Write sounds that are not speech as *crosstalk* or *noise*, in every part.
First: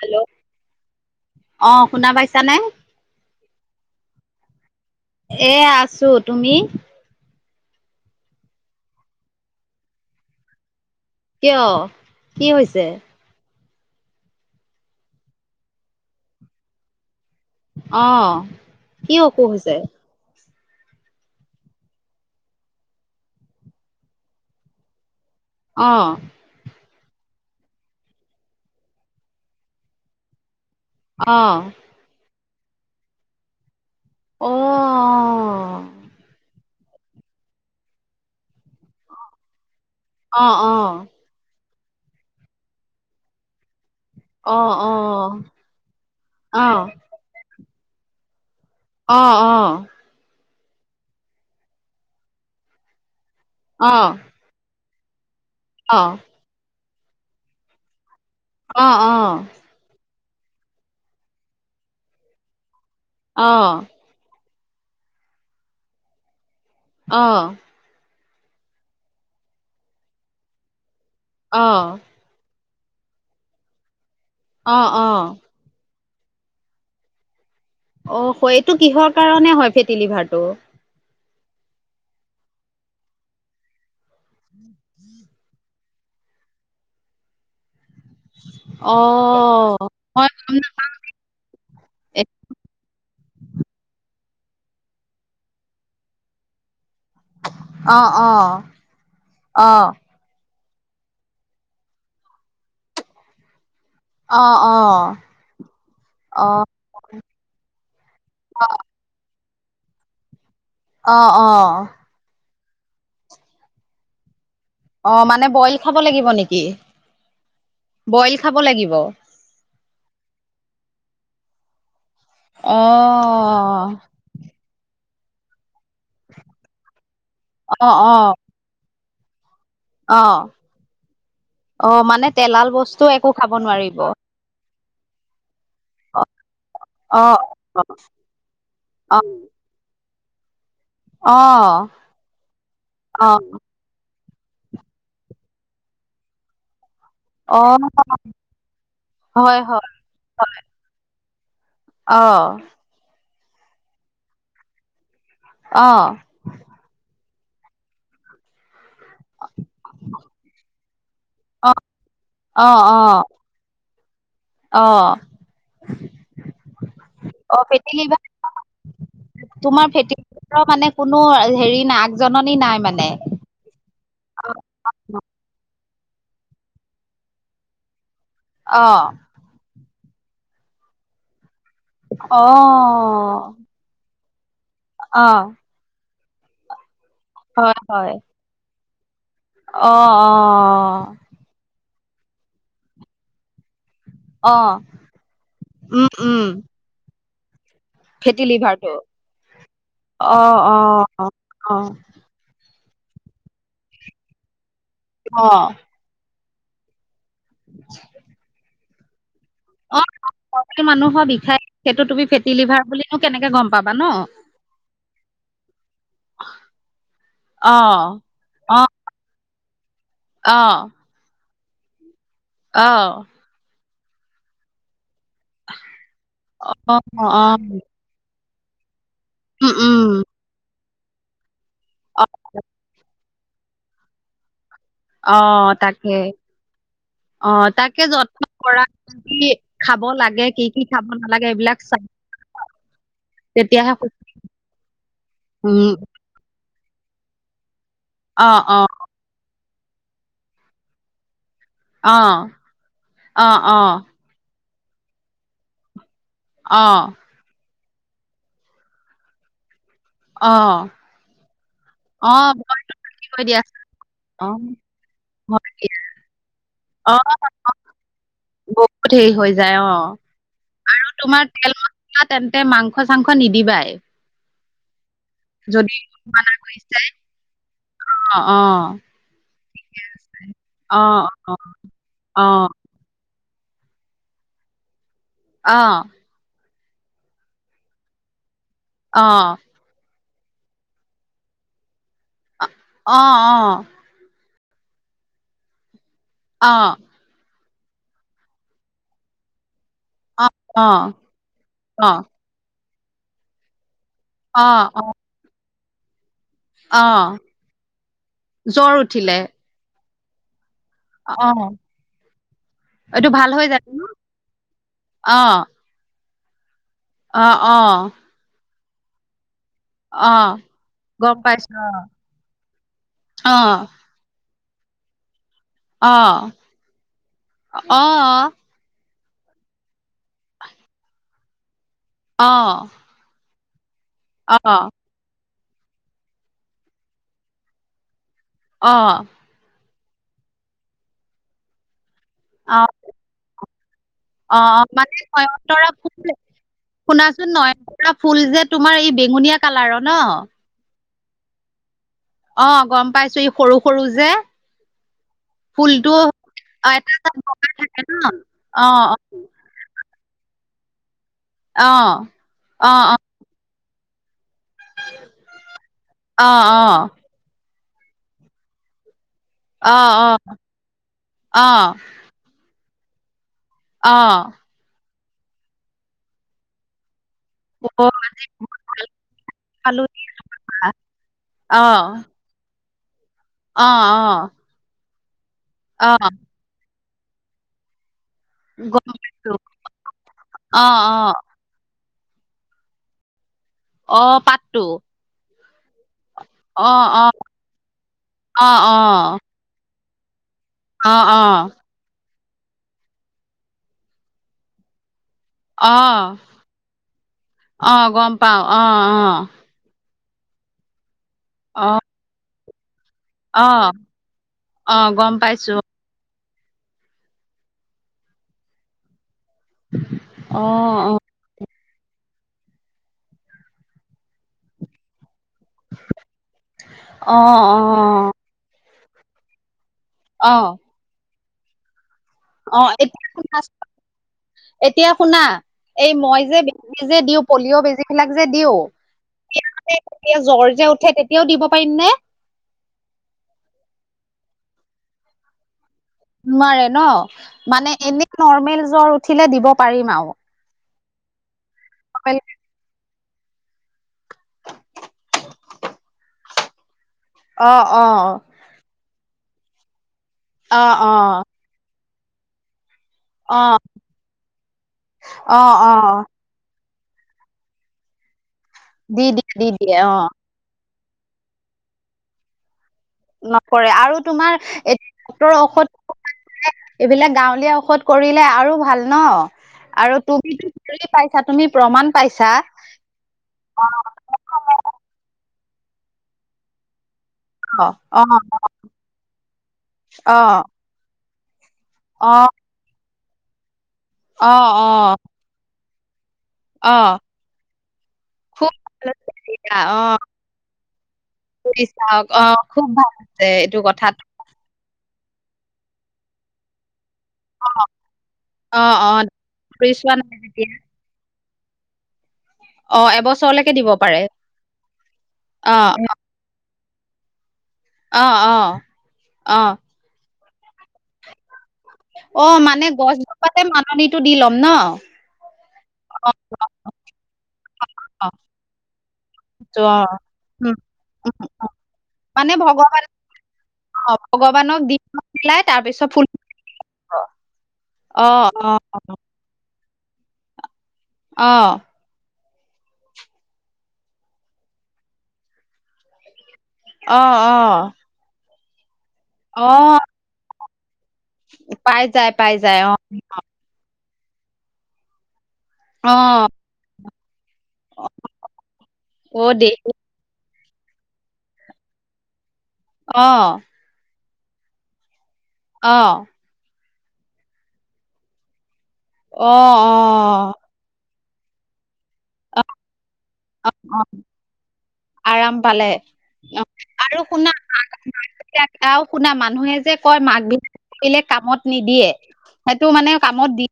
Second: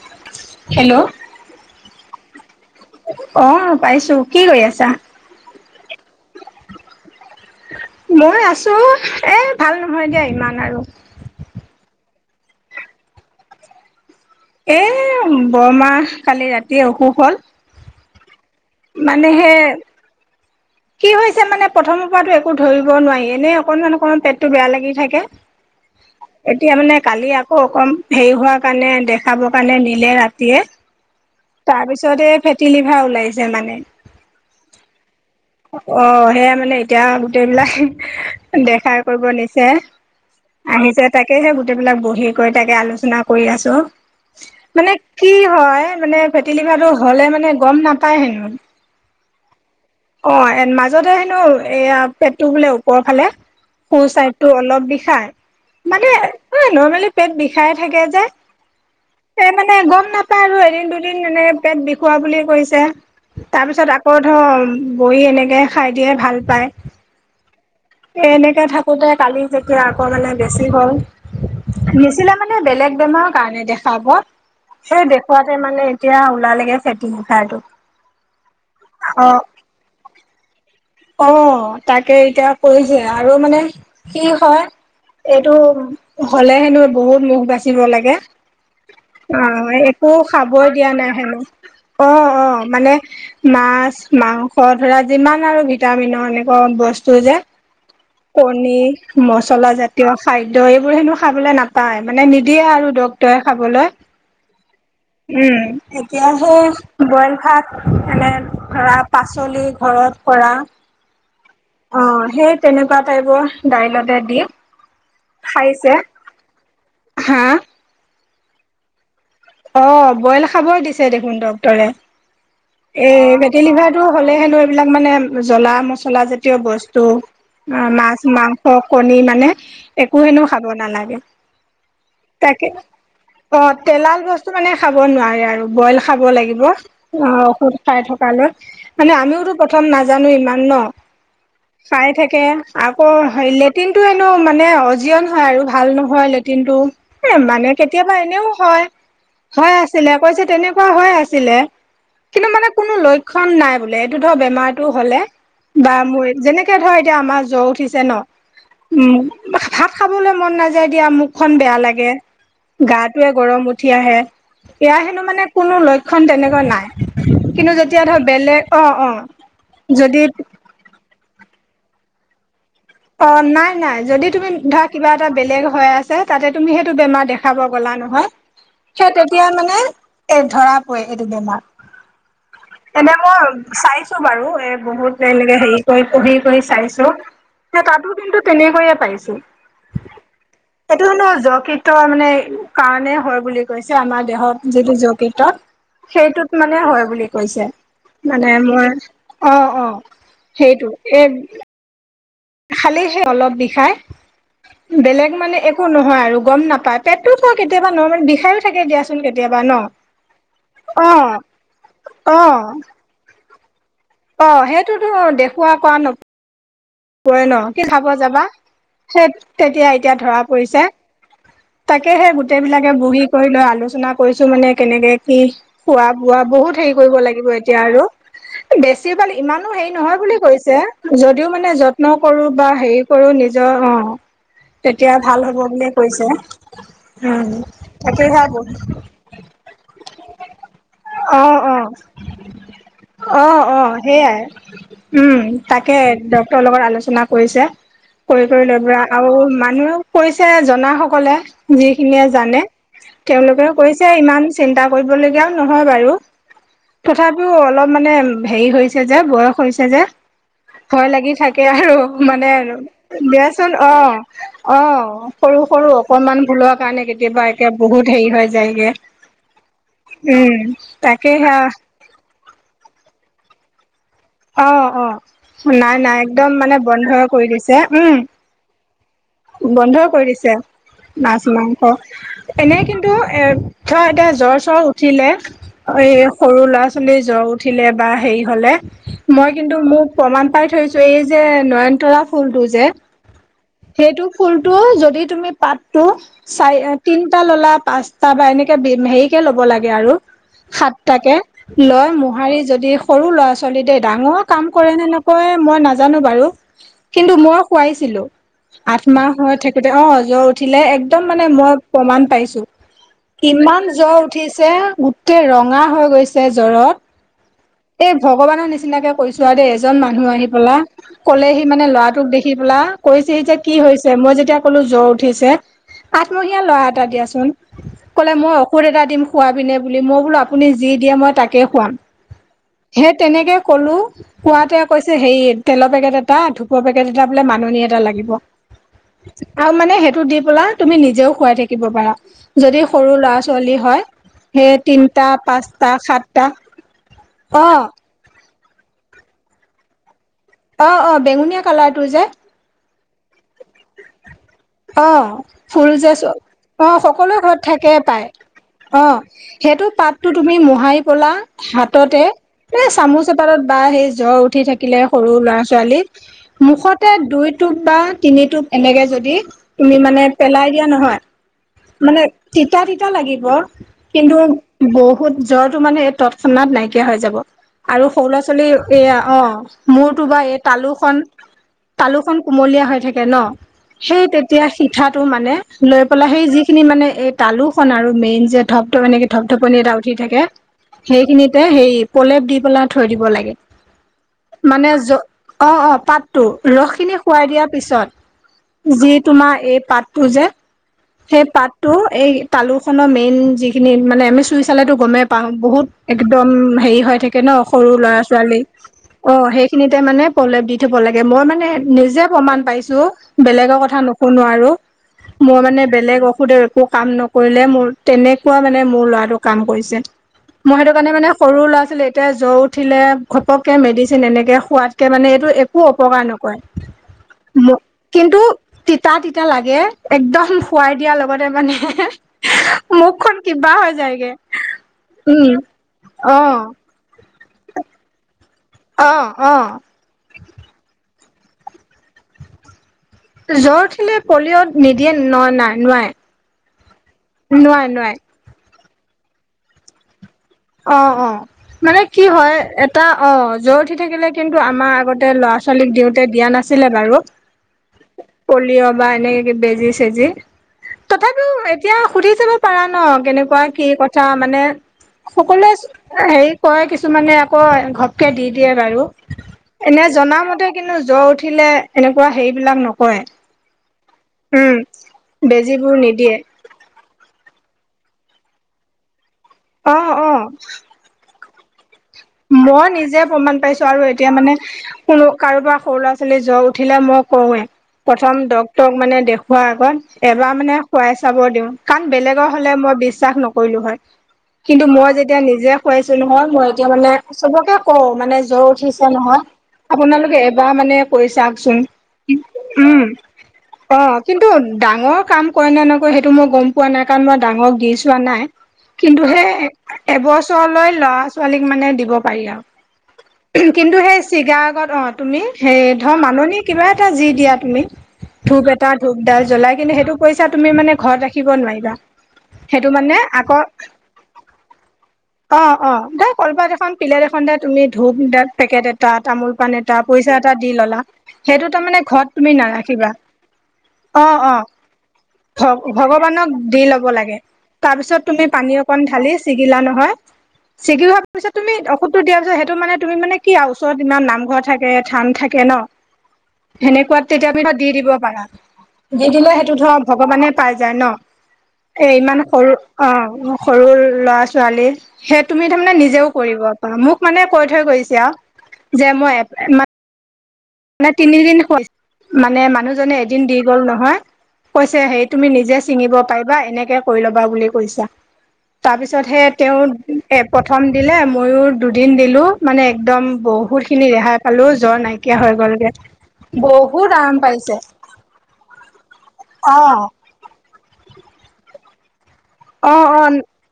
Hello hello অ' শুনা পাইছা নে? অ' পাইছোঁ, কি কৰি আছা? এয়া, আছোঁ তুমি? মই আছোঁ এ, ভাল নহয় দিয়া ইমান আৰু। কিয়, কি হৈছে? এ, বৰমাহ কালি ৰাতিয়ে অসুখ হ'ল। অ', কি অসুখ মানেহে হৈছে কি হৈছে মানে, প্ৰথমৰ পৰাতো একো ধৰিব নোৱাৰি এনে অকণমান, অকমাণ পেটটো বেয়া লাগি থাকে। অ', এতিয়া মানে, কালি আকৌ অকণ হেৰি হোৱা কাৰণে দেখাব কাৰণে নিলে ৰাতিয়ে। অ', তাৰপিছতে এ, ফেটি লিভাৰ ওলাইছে মানে। অ অ' সেয়া মানে এতিয়া গোটেইবিলা হে দেখাই কৰিব নিছে অ আহিছে তাক তাকেহে, গোটেইবিলাক বহি কৰি তাকে আলোচনা কৰি আছোঁ। অ অ অ মানে কি হয়, মানে অ অ ফেটলিভাটো হ'লে মানে গম নাপায় হেনো। অ' অ'। অ' এণ মাজতে হেনো এয়া পেটটো বোলে ওপৰৰ ফালে অ অ সু চাইড টো অলপ বিষাই অ মানে এ, নৰ্মেলি পেট বিষাই থাকে যে। অ' অ'। এ, মানে গম নাপায় আৰু এদিন, দুদিন এনেকে পেট বিষুৱা বুলি কৈছে তাৰপিছত আক ক'ত হ'ল বহী এনেকে খাই দিয়ে ভাল পায়। অ', এ, এনেকে থাকোঁতে কালি যেতিয়া আকৌ মানে বেছি হ'ল নিচিলে মানে, বেলেগ বেমাৰৰ কাৰণে দেখা অ অ অ সেই দেখুৱাত তে মানে এতিয়া ওলালেগে ফেটি লিভাৰ টো। অ' হয় এইটো কিহৰ কাৰণে হয় ফেটি লিভাৰটো? অ' তাকে এতিয়া কৈছে আৰু মানে কি হয় এইটো হ'লে হেনো বহুত মুখ বাচিব লাগে অ অ' একো মই গম খাবই দিয়া নাই হেনো নাপাওঁ। অ' অ' মানে মাছ, মাং স ঘৰত ধৰা যিমান আৰু ভিটামিনৰ এনেকুৱা বস্তু যে অ অ কণী, অ মচলা জাতীয় খাদ্য এইবোৰ হেনো খাবলৈ নাপায় মানে নিদিয়ে আৰু ডক্টৰে খাবলৈ। অ অ উম, এতিয়া *unintelligible* বইল ভাত এনে ধৰা পাচলি ঘৰত কৰা। অ' অ' অ' সে তেনেকুৱা টাইপৰ দাইলতে দি অ' মানে বইল খাব লাগিব নেকি, হা বইল খাব লাগিব? অ' বইল খাব দিছে দেখোন ডক্তৰে। অ এই ফেটি লিভাৰটো হ'লে হেনো এইবিলাক মানে জলা মছলা জাতীয় বস্তু অ মাছ, মাংস কণী মানে অ একো হেনো খাব নালাগে অ মানে তেলাল তাকে বস্তু একো খাব অ নোৱাৰিব। তেলাল বস্তু। মানে খাব নোৱাৰে আৰু বইল অ খাব লাগিব। অ ঔষধ খাই থকা লে। মানে অ আমিও প্ৰথম নাজানো ইমান ন অ চাই থাকে। আকৌ অ হেৰিলে লেটিন টো এনেও মানে অজিয়ন হয় আৰু ভাল নহয় লেট্ৰিন টো। এ অ মানে কেতিয়াবা এনেও হয়। হয় হৈ হয় আছিলে কৈছে তেনেকুৱা হৈ আছিলে। অ কিন্তু মানে কোনো লক্ষণ নাই বোলে এইটো ধৰ বেমাৰটো হ'লে অ বা মোৰ যেনে কে ধৰ এতিয়া আমাৰ জ্বৰ উঠিছে ন। উম। ভাত খাবলৈ মন নাযায় দিয়া মুখখন অ বেয়া লাগে, অ গা-টোৱে গৰম উঠি আহে। অ অ এয়া হেনো মানে কোনো লক্ষণ তেনেকুৱা নাই। অ কিন্তু ফেটি যেতিয়া ধৰ লিভাৰ বেলেগ অ' অ' তোমাৰ ফেটি যদি *unintelligible* কোনো হেৰি ন আগজননী নাই মানে। অ' নাই নাই যদি তুমি ধৰা কিবা এটা বেলেগ হৈ আছে। তাতে তুমি সেইটো বেমাৰ দেখাব গ'লা নহয়। অ সেই তেতিয়া মানে এ ধৰা পৰে সেইটো বেমাৰ। অ এনে মই চাইছো বাৰু এ বহুত অ এনেকে হেৰি। *unintelligible* পঢ়ি পঢ়ি কৰি চাইছোঁ। হয় এই তাতো হয় কিন্তু তেনেকৈয়ে পাইছোঁ। অ অ এইটো কিন্তু যকৃত ত মানে কাৰণেই হয় বুলি কৈছে। আমাৰ অ দেহত যিটো যকৃতত উম উম সেইটোত মানে হয় বুলি কৈছে। ফেটি মানে মই লিভাৰটো। অ' অ' অ', সেইটো অ', এই অ', খালেহে অলপ বিষাই। বেলেগ অ'। মানে একো নহয় আৰু গম নাপায়। পেটটো ক কেতিয়াবা নৰ্মেল বিষায়ো থাকে দিয়াচোন কেতিয়াবা ন? অ' *unintelligible* মানুহৰ অ', বিষাই সেইটো তুমি ফেটি অ', লিভাৰ বুলিনো কেনেকে গম পাবা ন'? অ' সেইটোতো দেখুওৱা কৰা ন পৰে ন। কি খাব অ'। যাবা? অ', সেই তেতিয়া এতিয়া ধৰা পৰিছে। অ', তাকেহে গোটেই বিলাকে অ'। বহি কৰি লৈ আলোচনা কৰিছোঁ। মানে কেনেকে *unintelligible* খোৱা-বোৱা বহুত হেৰি কৰিব অ', লাগিব অ'। এতিয়া আৰু। এ বেছি ভাল ইমানো উম, হেৰি উম, নহয় বুলি কৈছে যদিও মানে যত্ন অ', কৰো বা হেৰি কৰো নিজৰ অ অ' তেতিয়া ভাল হ'ব অ', বুলিয়ে তাকে। কৈছে। উম অ', তাকে তাকেই যত্ন ভাবোঁ। কৰা কি কি খাব লাগে কি কি খাব নালাগে এইবিলাক চাই *inaudible* তেতিয়াহে সুস্থ অ'অ'সেইয়াই, উম তাকে একদম। ইহঁতৰ লগত আলোচনা কৰিছে, কৰি অ', কৰি লৈ অ', পৰা আৰু মানুহেও কৈছে জনাসকলে। যিখিনিয়ে অ', জানে অ', তেওঁলোকেও অ', কৈছে, ইমান চিন্তা কৰিবলগীয়াও নহয় বাৰু। অ', তথাপিও অলপ মানে হেৰি হৈছে যে বয়স হৈছে যে। অ। সেয়াহে আৰু মানে অ', আৰু ভয় দিয়াচোন। অ' অ' সৰু ভয় সৰু দিয়া, অকনমান ভূলৰ- কাৰণে অ', কেতিয়াবা একে বহুত হেৰি হৈ যায়গে। বহুত হেৰি হৈ যায় অ'। উম তাকে তোমাৰ হে *inaudible* তেন্তে মাংস-চাংস নিদিবাই। অ' অ' নাই নাই একদম মানে বন্ধ কৰি দিছে, উম'। অ অ। বন্ধ কৰি দিছে অ মাছ মাংস অ এনে কি টো এ ধৰা এতিয়া জ্বৰ-চৰ উঠিলে অ এই সৰু ল'ৰা-ছোৱালী জ্বৰ উঠিলে বা হেৰি হ'লে, অ অ মই কিন্তু মোক প্ৰমাণ পাই থৈছো, এই যে নয়নতৰা ফুলটো যে অ অ সেইটো ফুলটো যদি তুমি পাতটো অ চাই তিনিটা ললা পাঁচ তাৰপা এনেকে বি হেৰিকে ল'ব লাগে আৰু অ অ সাতটাকে লৈ মোহাৰি যদি সৰু ল'ৰা ছোৱালী দেই ডাঙৰৰ অ অ কাম কৰে অ নে নকৰে মই নাজানো বাৰু। অ কিন্তু মই খোৱাইছিলো, জ্বৰ আঠমাহ উঠিলে হৈ থাকোতে অ জ্বৰ উঠিলে এক একদম মানে অ মই প্ৰমাণ পাইছো। এইটো ভাল হৈ যায় কিমান ন জ্বৰ উঠিছে গোটে অ ৰঙা হৈ গৈছে জ্বৰত। অ এ অ ভগৱানৰ নিচিনাকে কৈছো আৰু দে এজন মানুহ অ আহি পেলা, গম ক'লেহি পাইছো মানে ল'ৰাটোক দেখি পেলা কৈছেহি অ যে কি হৈছে মই যেতিয়া কলো জ্বৰ উঠিছে অ আঠমহীয়া ল'ৰা এটা দিয়া চোন অ অ কলে মই অ ঔষধ এটা দিম খোৱাবিনে বুলি, মই বোলো আপুনি যি দিয়ে মই তাকে খোৱাম। অ সেই তেনেকে কলো অ কোৱাতে কৈ ছে সেই তেলৰ পেকেট এটা, ধুপৰ পেকেট এটা বোলে মাননি এটা লাগিব। অ আৰু মানে সেইটো দি পেলা তুমি নিজেও খোৱাই থাকিব পাৰা। অ যদি সৰু ল'ৰা ছোৱালী হয় অ সেয়ে মানে তিনিটা, নয়নতৰা পাঁচটা, ফুল সাতটা শুনাচোন অ নয়নতৰা ফুল যে তোমাৰ এই বেঙুনীয়া কালাৰৰ ন। অ অ বেঙুনীয়া কালাৰটো যে অ গম পাইছো ই সৰু সৰু যে। অ ফুল যে ফুলটো চ অ এটা এটা সকলোৱে ঘৰত বগা থাকে ন পায় অ সেইটো পাতটো তুমি মোহাৰি পেলা অ হাততে, এ অ অ চামুচ পাতত বা সেই জ্বৰ উঠি থাকিলে সৰু ল'ৰা-ছোৱালী অ অ মুখতে দুই টোপ বা তিনিটোপ এনেকে যদি অ তুমি মানে পেলাই দিয়া নহয় অ অ মানে তিতা তিতা লাগিব কিন্তু বহুত জ্বৰটো মানে এই তৎক্ষণাত নাইকিয়া হৈ যাব। আৰু অ সৰু ল'ৰা-ছোৱালী এয়া অ হালোৱা মূৰটো বা এই তালুখন অ তালুখন কুমলীয়া হৈ থাকে ন, অ সেই তেতিয়া শিঠাটো মানে লৈ অ অ পেলাই সেই যিখিনি মানে এই তালোখন আৰু মেইন যে ধপ ধপনি গম এনেকে ধপ পাইছো ধপনি এটা উঠি থাকে অ অ সেইখিনিত তে হেৰি পলেপ দি পেলাই থৈ দিব লাগে। অহ মানে জ অ অ পাত টো অ ৰস খিনি অ খোৱাই দিয়াৰ অ অ পিছত যি তোমাৰ এই পাতটো যে অ অ সেই পাতটো এই তালুখনৰ মেইন যিখিনি মানে আমি এ চুই চালেটো গমে পাওঁ বহুত অ একদম হেৰি হৈ থাকে ন সৰু অ গম ল'ৰা-ছোৱালী পাও অ অ সেই খিনিতে মানে প্ৰলেপ দি থব লাগে, মই মানে অ নিজে প্ৰমাণ পাইছো। অ বেলেগৰ কথা নুশুনো আৰু অ গম মোৰ পাইছো মানে বেলেগ ঔষধে একো কাম নকৰিলে মোৰ তেনেকোৱা মানে মোৰ ল'ৰাটো কাম কৰিছে অ মই সেইটো কাৰণে অ মানে সৰু ল'ৰা ছোৱালী এতিয়া জ্বৰ উঠিলে ঘপককৈ মেডিচিন এনেকৈ খোৱাতকৈ মানে এইটো এ একো অপকাৰ নকৰে অ কিন্তু তিতা তিতা লাগে অ একদম অ আই দিয়া লগতে মানে অ এতিয়া মুখখন শুনা কিবা হৈ যায়গে এতিয়া শুনা উম এই অ মই যে নিজে যে দিওঁ পলিঅ' বেজী বিলাক যে দিও অ অ এতিয়া জ্বৰ যে উঠে তেতিয়াও দিব পাৰিম নে জ্বৰ উঠিলে পলিঅ'ত নিদিয়ে ন নাই নোৱাই নোৱাৰে ন মানে এনেই নৰ্মেল জ্বৰ উঠিলে দিব পাৰিম আও অ অ মানে কি হয় এটা অ জ্বৰ উঠি থাকিলে কিন্তু আমাৰ আগতে ল'ৰা ছোৱালীক দিওঁতে দিয়া নাছিলে বাৰু অ অ অ পলিঅ' বা এনেকে বেজি চেজি অ তথাপিও এতিয়া সুধি চাব পাৰা ন অ অ কেনেকুৱা কি কথা মানে অ সকলোৱে অ হেৰি কয় কিছুমানে আকৌ ঘ ঘপককে দি দিয়ে বাৰু দি দিয়ে দি দিয়ে এনে অ জনামতে কিন্তু জ্বৰ উঠিলে এনেকুৱা হেৰিবিলাক নকৰে নকৰে আৰু তোমাৰ উম *unintelligible* ঔষধ বেজীবোৰ নিদিয়ে এইবিলাক গাঁৱলীয়া ঔষধ কৰিলে আৰু ভাল ন অ আৰু অ তুমি *unintelligible* পাইছা তুমি প্ৰমাণ পাইছা মই নিজে প্ৰমাণ অ পাইছো আৰু তেতিয়া মানে কোনো কাৰোবাৰ সৰু ল'ৰা ছোৱালী জ্বৰ উঠিলে মোক কৰোৱে অ অ প্ৰথম ডক্তৰক মানে দেখুৱাৰ আগত এবাৰ অ মানে খোৱাই চাব দিওঁ কাৰণ বেলেগৰ অ হলে মই বিশ্বাস নকৰিলো হয় অ কিন্তু অ মই যেতিয়া নিজে খুৱাইছো নহয় মই এতিয়া অ, মানে চবকে কওঁ মানে জ্বৰ খুব ভাল উঠিছে হৈছে নহয় তেতিয়া। অ, আপোনালোকে এবাৰ মানে কৈ চাওকচোন, কৰি চাওক। অ, খুব উম ভাল হৈছে এইটো অ কথাটো। কিন্ তো ডাঙৰ কাম কৰে নে নকয় সেইটো মই গম পোৱা নাই কাৰণ মই অ, ডাঙৰক দি চোৱা নাই। অ, কিন্তু অ, সেই কৰি চোৱা নাই তেতিয়া। এবছৰলৈ লৰা ছোৱালীক মানে দিব পাৰি অ, আও এবছৰলৈকে দিব কিন্তু পাৰে। সেই চিগা আগত অ তুমি অ, সেই ধ মাননিক কিবা এটা যি দিয়া তুমি অ, অ, ধূপ এটা ধূপ দাল অ। জ্বলাই কিনে সেইটো পইচা তুমি মানে ঘৰত ৰাখিব নোৱাৰিবা অ মানে সেইটো গছ জোপাতে আকৌ মাননিটো দি ল'ম ন অ অ দে কলপাত এখন পিলেক এখন দে তুমি ধূপ অ, পেকেট এটা, তামোল পাণ ত' এটা, অ, পইচা এটা দি উম। ললা সেইটো তাৰ মানে ঘৰত তুমি মানে ভগৱান নাৰাখিবা অ ভগৱানক দি থৈ পেলাই ভ তাৰপিছত ফুল ভগৱানক দি ল'ব লাগে তাৰ পিছত অ, তুমি পানী অ, অকন ঢালি ছিগিলা নহয় ছিগি ভ অ, পিছত তুমি অসুধ টো দিয়া পিছত সেইটো মানে তুমি মানে কি আও ওচৰত ইমান নামঘৰ থাকে, থান থাকে ন অ, সেনেকুৱাত তেতিয়া আমি দি অ, দিব পাৰা দি দিলে অ, সেইটো ধৰ ভগৱানে পাই যায় ন পাই এ যায়, ইমান পাই সৰু যায়। অ সৰু ল'ৰা ছোৱালী সেই তুমি তাৰমানে অ, নিজেও কৰিব পাৰা মোক মোক মানে কৈ থৈ গৈছে আহ যে অ, মই দেহি মানে তিনিদিন মানে মানুহজনে অ, এদিন দি গ'ল নহয়, কৈছে হেইত তুমি নিজে অ, ছিঙিব অ, পাৰিবা এনেকে কৰি ল'বা বুলি কৈছা তাৰ পিছতহে অ, তেওঁ এ প্ৰথম দিলে মইও দুদিন দিলো অ, অ, মানে একদম বহুত অ। খিনি ৰেহাই পালো জ্বৰ নাইকিয়া নাইকিয়া হৈ আৰাম পালে গ'লগে। অ', বহুত আৰু আৰাম শুনা, পাইছে *unintelligible* আৰু শুনা মানুহে অ যে কয় মাক বিলাক কামত নিদিয়ে, সেইটো অ মানে অ কামত দি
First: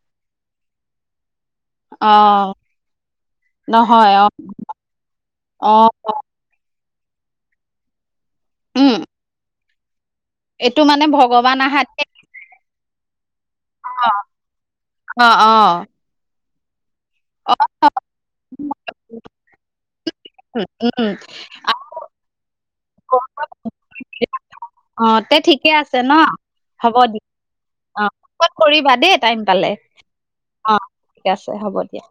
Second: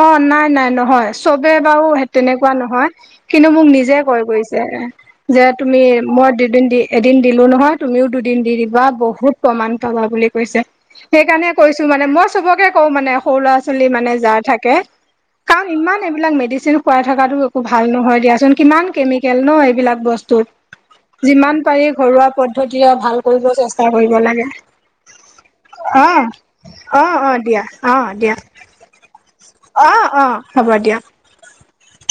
অ', নাই-নাই নহয়, চবে বাৰু অ তেনেকুৱা নহয়। কিন্তু মোক নিজে নহয় কয় অ গৈছে, যে অ তুমি মই দুদিন দি এদিন দিলোঁ নহয়, তুমিও দুদিন দি দিবা, উম বহুত প্ৰমাণ পাবা বুলি কৈচে। এইটো মানে সেইকাৰণে ভগৱান কৈছোঁ আহাতে মানে, মই চবকে কওঁ মানে সৰু ল'ৰা-ছোৱালী মানে যাৰ থাকে, অ অ অ কাৰণ এইবিলাক ইমান মেদেচিন খোৱাই থকাতো অ একো ভাল নহয়, দিয়াচোন কিমান কেমিকেল ন' এইবিলাক বস্তু। উম যিমান পাৰি ঘৰুৱা পদ্ধতিৰে ভাল কৰিব চেষ্টা কৰিব লাগে। অ তে ঠিকে আছে ন অ', অ', অ', দিয়া, অ', দিয়া। কৰিবা দেই টাইম পালে, অ', ঠিক আছে, হ'ব দিয়া।